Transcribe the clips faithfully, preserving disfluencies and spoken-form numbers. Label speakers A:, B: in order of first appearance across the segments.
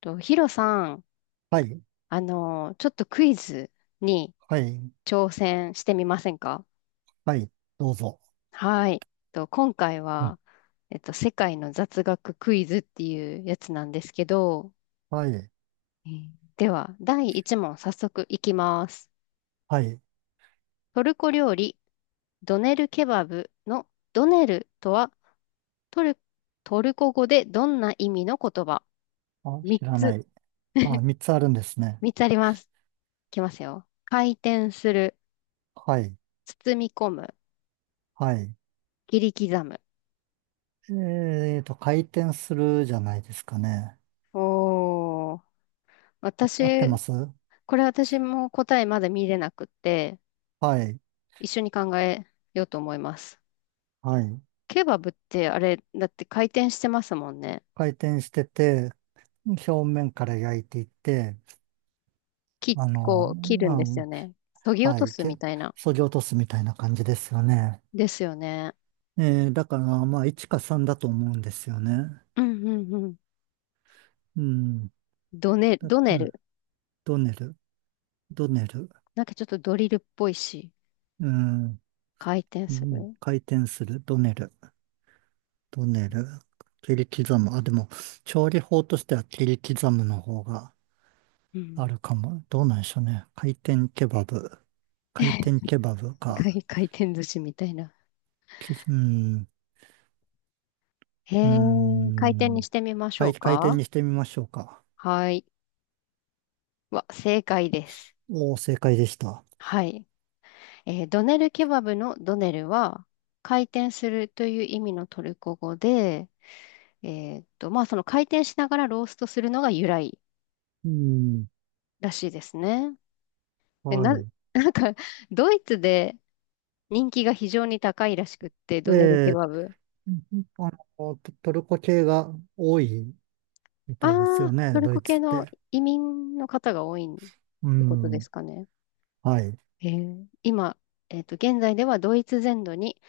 A: と、ヒロさん、
B: はい、
A: あの、ちょっとクイズに
B: はい、
A: 挑戦してみませんか？
B: はい、どうぞ。
A: はい。と、今回
B: はい
A: は、えっと、世界の雑学クイズっていうやつなんですけど、
B: はい、
A: えーでは、だいいち問早速いきます。
B: はい。
A: トルコ料理、ドネルケバブのドネルとはトル、トルコ語でどんな意味の言葉？
B: あ、知ら
A: みっつ
B: な
A: つ、
B: い。あ、三つあるんですね。
A: みっつあります。いきますよ。回転する、
B: はい、
A: 包み込む、
B: はい。
A: 切り刻む。
B: えーと、回転するじゃないですかね。
A: おー。
B: あ、合ってま
A: 私、
B: す。
A: これ私も答えまだ見れなくって、
B: はい、
A: 一緒に考えようと思います。
B: はい。
A: ケバブってあれ、だって回転してますもんね。
B: 回転してて、表面から焼いていって、
A: き、
B: あの、
A: こう、切るんですよね。削
B: あ、
A: ぎ落
B: は
A: と
B: い、
A: す
B: け、
A: みたいな。
B: 削ぎ落とすみたいな感じですよね。
A: ですよね。
B: えー、だから、まあ、いちかさんだと思うんですよね。
A: うんうんうん。
B: うん。
A: ドネ、
B: だっ
A: ド
B: て、
A: ネル。
B: ドネル、ドネル。
A: なんかちょっとドリルっぽいし、
B: うん。
A: 回転
B: う
A: す
B: ん、
A: る。
B: 回転する、ドネル、ドネル、切り刻む。あ、でも、調理法としては切り刻むの方が
A: う
B: あ
A: ん。
B: るかも。どうなんでしょうね。回転ケバブ、回転ケバブ か。
A: 回回転寿司みたいな。
B: き、うん、
A: へ
B: う
A: え、回転に
B: ん、
A: してみましょ
B: 回、
A: う
B: 回転
A: か。
B: にしてみましょうか。
A: はい。わ、正解です。
B: おお、正解でした。
A: はい。えードネルケバブのドネルは回転するという意味のトルコ語で、えーっと、まあその回転しながらローストするのが由来
B: うん、
A: らしいですね。で、
B: は
A: な、
B: い。
A: なんかドイツで人気が非常に高いらしくって、ドネルケバ
B: え
A: ブ。
B: あの、トトルコ系が多いみ
A: あ
B: たいですよ
A: あ、
B: ね、
A: トル
B: ド
A: コ
B: イツ
A: 系
B: っ
A: の
B: て。
A: 移民の方が多いっ
B: う
A: てことで
B: ん、
A: すかね。
B: はい。
A: えー今、えーっと、現在ではドイツ全土に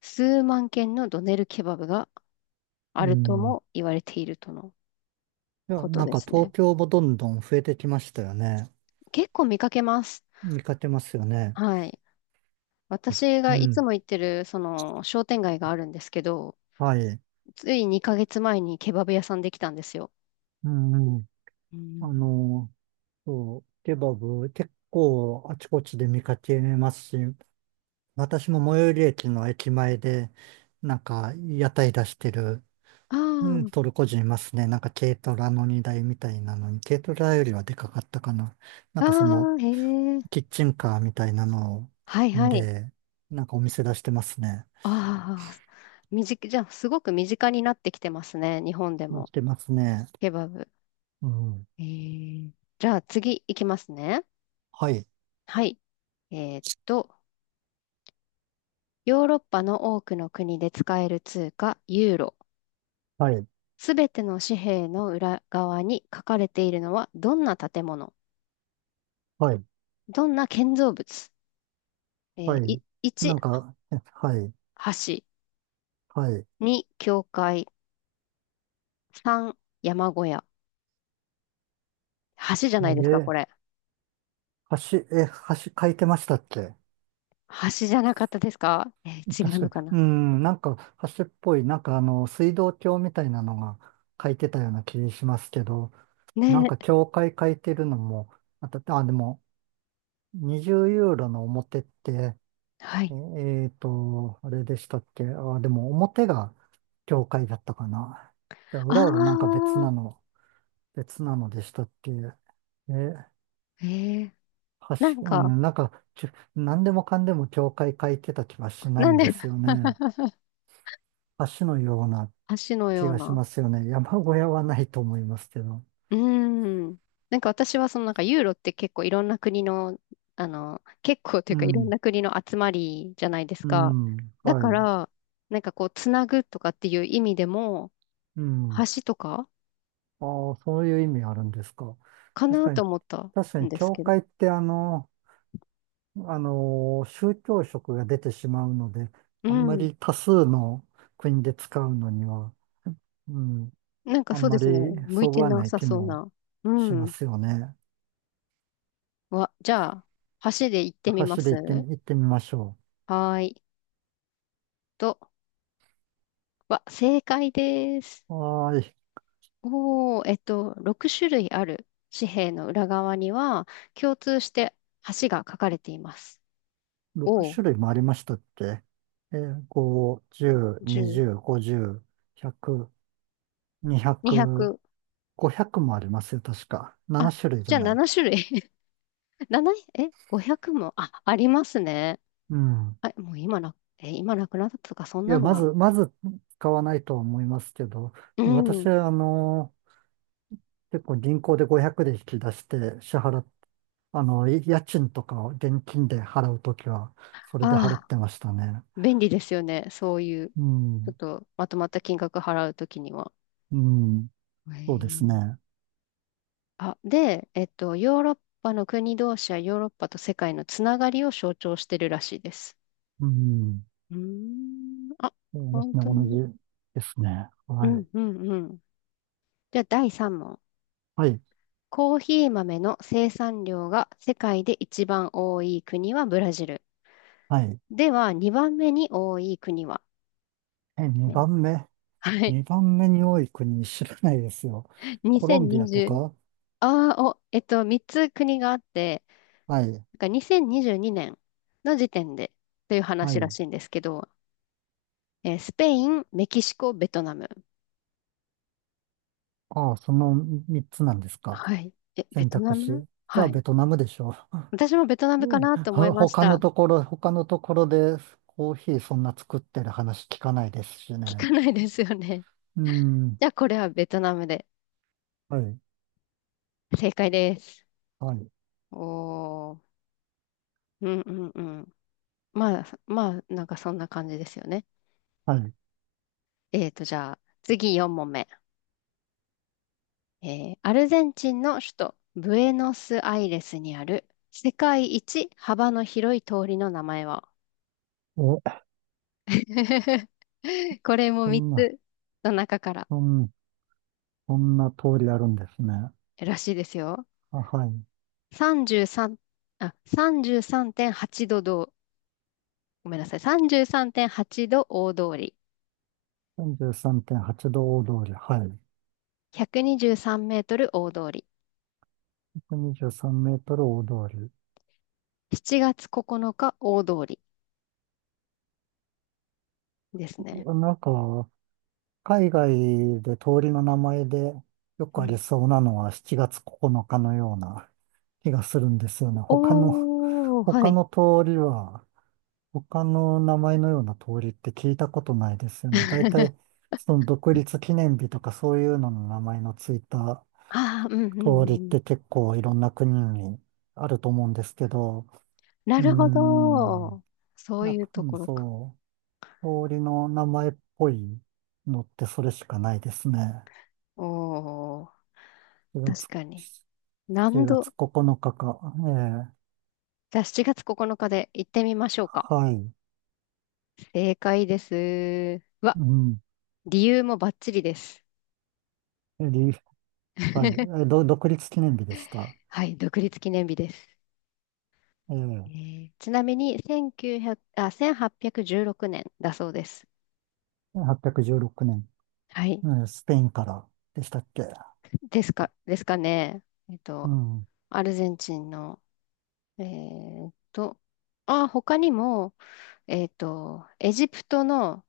A: 数万件のドネルケバブがあ
B: う
A: ると
B: ん、
A: も言われているとの
B: いや、
A: こと
B: なん
A: で
B: か
A: す
B: 東
A: ね。
B: 京もどんどん増えてきましたよね。
A: 結構見かけます。
B: 見かけますよね。
A: はい。私
B: う
A: がい
B: ん。
A: つも行ってる、その、商店街があるんですけど、
B: はい。
A: ついにかげつまえにケバブ屋さんできたんですよ。
B: うんうん。
A: う
B: あ
A: ん。
B: の、そう、ケバブ結構あちこちで見かけますし、私も最寄り駅の駅前で、なんか屋台出してる、
A: あ
B: うん、トルコ人いますね。なんか軽トラの荷台みたいなのに、軽トラよりはでかかったかな。なん
A: あ、
B: かその
A: ああ、へ
B: キ
A: え。
B: ッチンカーみたいなの
A: はいはい。
B: で、なんかお店出してますね。
A: ああ、身近、じゃあ、すごく身近になってきてますね。日本で
B: 出
A: も。
B: してますね。
A: ケバブ。
B: うん。
A: えー、じゃあ、次行きますね。
B: はい、
A: はい。えーっと、ヨーロッパの多くの国で使える通貨、ユーロ。
B: はい、
A: すべての紙幣の裏側に書かれているのはどんな建物、
B: はい、
A: どんな建造物、えー
B: はい。
A: い
B: な
A: いち、
B: んか、えはい、
A: 橋、
B: はい。
A: に、教会、さん、山小屋。橋じゃないですか、こ
B: え、
A: れ。
B: 橋、え、橋書いてましたっけ？
A: 橋じゃなかったですか？え ー違う
B: 確か
A: の
B: に。
A: かな？
B: うん、なんか橋っぽい、なんかあの、水道橋みたいなのが書いてたような気しますけど、なん
A: ね
B: か教会書いてるのも、あた、あ、でも、にじゅうユーロの表って、
A: え、は
B: え
A: い。
B: えーと、あれでしたっけ？あ、でも表が教会だったかな。じゃあ
A: あ
B: 裏はなんか別な
A: あ、
B: の、別なのでしたっけ？え
A: えー、
B: 確
A: なん
B: う
A: か、
B: ん、なんか、ちゅ何でもかんでも教会書いてた気はしな
A: な
B: い
A: ん
B: ん
A: で
B: ですよ ね。橋のような
A: 橋の
B: 気
A: よう
B: がし
A: な、
B: ますよね。山小屋はないと思いますけど。
A: うーん。なんか私はそのなんかユーロって結構いろんな国の、あの、結構という
B: う
A: かいろん
B: ん、
A: な国の集まりじゃないです
B: う
A: か。
B: ん、
A: だ
B: は
A: か
B: い、
A: ら、なんかこう、つなぐとかっていう意味でも、
B: うん。
A: 橋とか
B: ああ、そういう意味あるんですか。
A: か
B: 確
A: な
B: か
A: と
B: に、
A: 思った
B: 確か
A: ん
B: に
A: です
B: 教
A: けど。
B: 会ってあの、あの、宗教色が出てしまうので、
A: う
B: あんま
A: ん。
B: り多数の国で使うのには、うん、
A: なんか
B: あん
A: そう
B: ま
A: で
B: り
A: すね。向い
B: そぐ
A: て
B: わ
A: な
B: ない
A: さ
B: 気
A: そう
B: も
A: な。う
B: しま
A: ん。
B: すよね。
A: わ、じゃあ、橋で行ってみま
B: 箸で行って
A: す。
B: み、行ってみましょ
A: はーい。と、わ、正解です。
B: う。はーい。
A: おー、えっと、ろく種類ある紙幣の裏側には、共通して橋が書かれています。お、
B: ろくしゅるい種類もありましたっけ？えー、ご、じゅう、
A: じゅう、にひゃく、
B: にじゅう、ごじゅう、ひゃく、
A: にひゃ
B: にひゃく、
A: く、
B: ごひゃくもありますよ、確か。なな
A: あ、
B: 種類じ
A: じ
B: ゃ
A: ゃあ
B: ない？
A: なな種類。なな、え、ごひゃくも、あ、ありますね。
B: うん。
A: あ、もう今な、え、今なくなったとか、そん
B: い
A: な
B: や、
A: の
B: ま
A: は。
B: ず、まず使わないとは思いますけど、
A: う
B: 私
A: ん。
B: は、あの、結構銀行でごひゃくで引き出して支払っ、あの、い家賃とかを現金で払うときは、それで払
A: あ
B: っ
A: あ、
B: てましたね。
A: 便利ですよね。そういう、ち
B: う
A: ょっ
B: ん。
A: とまとまった金額払うときには。
B: うん。
A: へ
B: そうです
A: え、
B: ね。
A: あ、で、えっと、ヨーロッパの国同士やヨーロッパと世界のつながりを象徴してるらしいです。
B: うん。
A: うーん。あ、
B: そうです
A: 本
B: ね、
A: 当
B: 同
A: に。
B: じですね。
A: う
B: は
A: ん
B: い。
A: うんうん。じゃあだいさん問。
B: はい。
A: コーヒー豆の生産量が世界で一番多い国はブラジル。
B: はい。
A: ではにばんめに多い国は
B: え、2
A: ね？
B: 番目。
A: はい。
B: にばんめに多い国知らないですよ。コロンビアと
A: にせんにじゅう。
B: か。
A: ああ、お、えっと、みっつ国があって、
B: はい。
A: なんかにせんにじゅうにねんの時点でという
B: は
A: 話ら
B: い。
A: しいんですけど、えースペイン、メキシコ、ベトナム。
B: ああ、そのみっつなんですか。
A: はい。え、ベ
B: 選
A: ト
B: 択
A: ナ
B: 肢。
A: ム、
B: じゃ
A: は
B: あ、ベ
A: い。
B: トナムでしょ
A: 私もベトナ
B: う。
A: ムか
B: うん
A: なと思い
B: ほ
A: まし
B: 他
A: た。
B: のところ、他のところでコーヒーそんな作ってる話聞かないですし
A: 聞
B: ね。
A: かないですよね。
B: うん。
A: じゃあ、これはベトナムで。
B: はい。
A: 正解です。
B: はい。
A: おー。うんうんうん。まあ、まあ、なんかそんな感じですよね。
B: はい。
A: えーと、じゃあ、次よん問目。えーアルゼンチンの首都、ブエノスアイレスにある、世界一幅の広い通りの名前は？
B: お、
A: これも
B: そ
A: 3
B: んな、
A: つの中から
B: そん、そんな通りあるんですね。
A: らしいですよ。
B: あ、はい。
A: さんじゅうさん、あ、さんじゅうさんてんはちどどどう、ごめんなさい。さんじゅうさんてんはちど大通り。
B: さんじゅうさんてんはちど大通り、はい。
A: ひゃくにじゅうさんメートル大通り。
B: ひゃくにじゅうさんメートル大通り。
A: しちがつここのか大通りですね。
B: なんか、海外で通りの名前でよ
A: う
B: くあ
A: ん。
B: りそうなのはしちがつここのかのかのような気がするんですよね。他の、
A: おー、は
B: 他
A: い。
B: の通りは、他の名前のような通りって聞いたことないですよね。大体、その独立記念日とかそういうのの名前のついた
A: ああ、うんう
B: 通りっ
A: んうん。
B: て結構いろんな国にあると思うんですけど、
A: な
B: うー
A: るほ
B: ん。
A: ど。そう
B: なん
A: いう
B: か、
A: と
B: うん、
A: ころか。
B: そう、通りの名前っぽいのってそれしかないですね。
A: おー、
B: 4
A: 確
B: 月、
A: かに。
B: 7
A: 何
B: 月
A: 度
B: ここのかかか。ええ、
A: じゃあしちがつここのかで行ってみましょうか。
B: はい。
A: 正解です。うわ、
B: うん。
A: 理由もバッチリです。
B: り、はい。え、ど、独立記念日でした。
A: はい、独立記念日です。え
B: ええ
A: ーちなみにせんきゅうひゃく、あ、せんはっぴゃくじゅうろくねんだそうです。
B: はっぴゃくじゅうろくねん、
A: はい。
B: うん、スペインからでしたっけ？
A: ですか、ですかね。えっ
B: う
A: と、
B: ん。
A: アルゼンチンの、えーっと、あ、他にも、えーっと、エジプトの、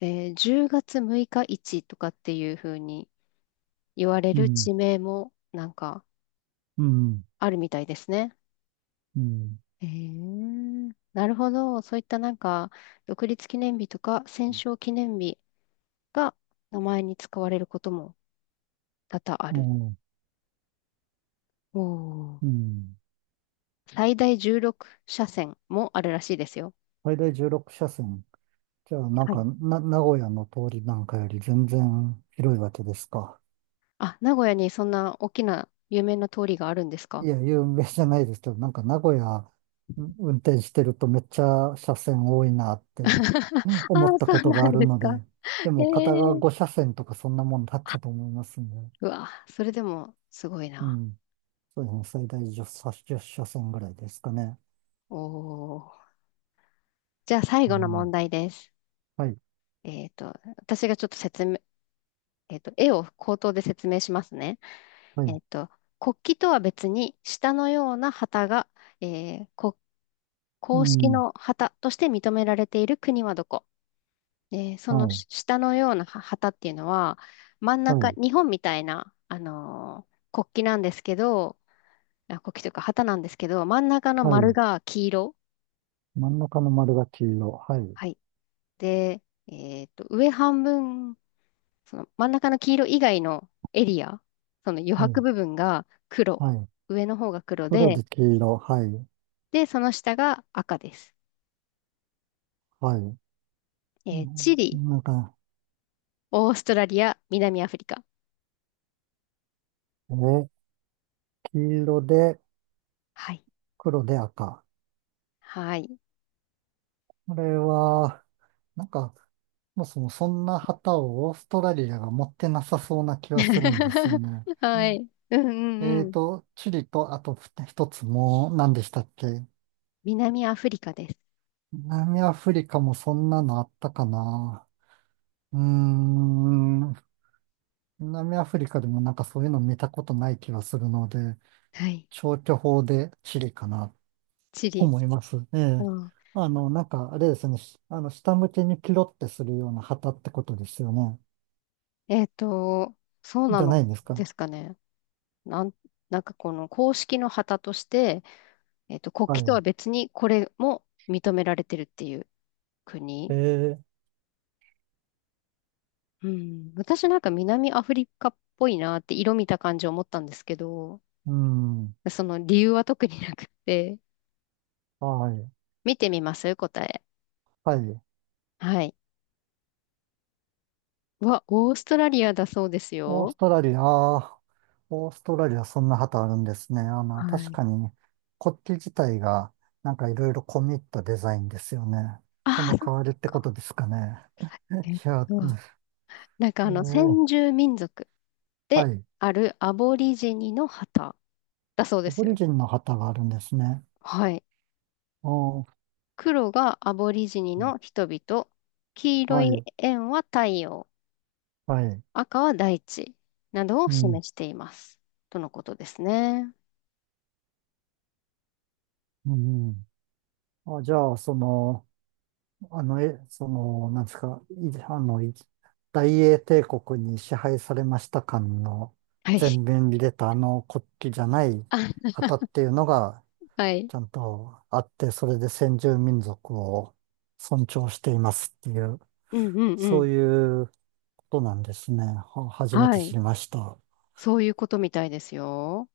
A: えーじゅうがつむいか市とかっていう風に言われ
B: う
A: る
B: ん。
A: 地名もなんか
B: うん。
A: あるみたいですね。
B: うん。
A: えー、なるほど。そういったなんか、独立記念日とか戦勝記念日が名前に使われることも多々あ
B: う
A: る。
B: ん。
A: おー、
B: うん、
A: 最大じゅうろく車線もあるらしいですよ。
B: 最大じゅうろく車線。じゃあ、なん
A: は
B: か、
A: い、
B: な、名古屋の通りなんかより全然広いわけですか？
A: あ、名古屋にそんな大きな有名な通りがあるんですか？
B: いや、有名じゃないですけど、なんか名古屋ん運転してるとめっちゃ車線多いなって うん、
A: あ
B: 思っ
A: あ、
B: た
A: そ
B: こ
A: う
B: と
A: な
B: があ
A: ん
B: る
A: です
B: の
A: か。
B: で、で
A: え
B: も片側
A: え、
B: ご車線とかそんなもんだったと思いますね。
A: うわ、それでもすごい
B: う
A: な。
B: ん。そうですね。最大10車、さじゅう車線ぐらいですかね。
A: おお。じゃあ最
B: う
A: 後の問
B: ん。
A: 題です。
B: はい。
A: えっと、私がちょっと説明、えっと、絵を口頭で説明しますね。
B: はい。
A: えっと、国旗とは別に下のような旗が、えー、こ
B: う
A: 公式
B: ん。
A: の旗として認められている国はどこで、そ
B: は
A: の
B: い。
A: し下のようなは旗っていうのは、真ん
B: は
A: 中、
B: い。
A: 日本みたいな、あのー国旗なんですけど、あ、国旗というか旗なんですけど、真ん中の
B: は
A: 丸
B: い。
A: が黄色。
B: 真ん中の丸が黄色。はい。
A: はい。で、えっと、上半分、その真ん中の黄色以外のエリア、その余
B: は
A: 白
B: い。
A: 部分が黒。
B: はい。
A: 上の方が黒
B: 黒
A: で、
B: で黄色。はい。
A: で、その下が赤です。
B: はい。う
A: えーチ
B: ん、
A: リ、
B: なんか、
A: オーストラリア、南アフリカ。
B: えー黄色で
A: はい。
B: 黒で赤。
A: はい。
B: これは、なんか、そもそもそんな旗をオーストラリアが持ってなさそうな気はするんですよね。
A: はい。うんう
B: え
A: んう
B: ー
A: ん。
B: と、チリと、あと一つもう、何でしたっけ？
A: 南アフリカです。
B: 南アフリカもそんなのあったかな。うーん、南アフリカでもなんかそういうの見たことない気はするので、
A: はい。
B: 消去法でチリかな、
A: チ
B: と
A: リ。
B: 思います。ええ。
A: うん。
B: あの、なんか、あれですね、しあの、下向けにキロってするような旗ってことですよね。
A: えっと、そうな
B: じゃ
A: の
B: ないんです
A: で
B: か？
A: すかね。なん、なんかこの公式の旗として、えっと、国旗とは
B: は
A: 別にこれも認められてるっていう
B: い。え
A: 国。
B: ー、
A: うん。私なんか南アフリカっぽいなって色見た感じ思ったんですけど、
B: うん。
A: その理由は特になくて、
B: はい。
A: 見てみます答え。
B: はい。
A: はい。うわ、オーストラリアだそうです
B: オー
A: よ。
B: ストラリア、あーオーストラリアそんな旗あるんですね。あの、
A: は
B: 確
A: い。
B: かに国旗自体がなんかいろいろ込み入ったデザインですよね。そ
A: ああ、
B: の
A: そっ
B: 代わりってこ
A: か。
B: とですかね。
A: えっ
B: いや、
A: と、なんか
B: え
A: あの、
B: ー、
A: 先住民族
B: は
A: で
B: い。
A: あるアボリジニの旗だそうで
B: アボ
A: す
B: リ
A: よ。
B: ジンの旗があるんですね。
A: はい。
B: あー
A: 黒がアボリジニの人々、黄色
B: は
A: い
B: い、
A: 円は太陽、
B: はい。
A: 赤は大地などを
B: うん、
A: 示しています。とのことですね。
B: うん。あ、じゃあ、その、あの、え、その、なんですか、いあの、い大英帝国に支配されました感の
A: は
B: 前
A: い。
B: 面に出たあの国旗じゃない
A: あ、
B: 旗っていうのが
A: はい。
B: ちゃんとあって、それで先住民族を尊重していますっていう、
A: うんうんうん。
B: そういうことなんですね。は初め
A: は
B: て知
A: い。
B: りました。
A: そういうことみたいですよ。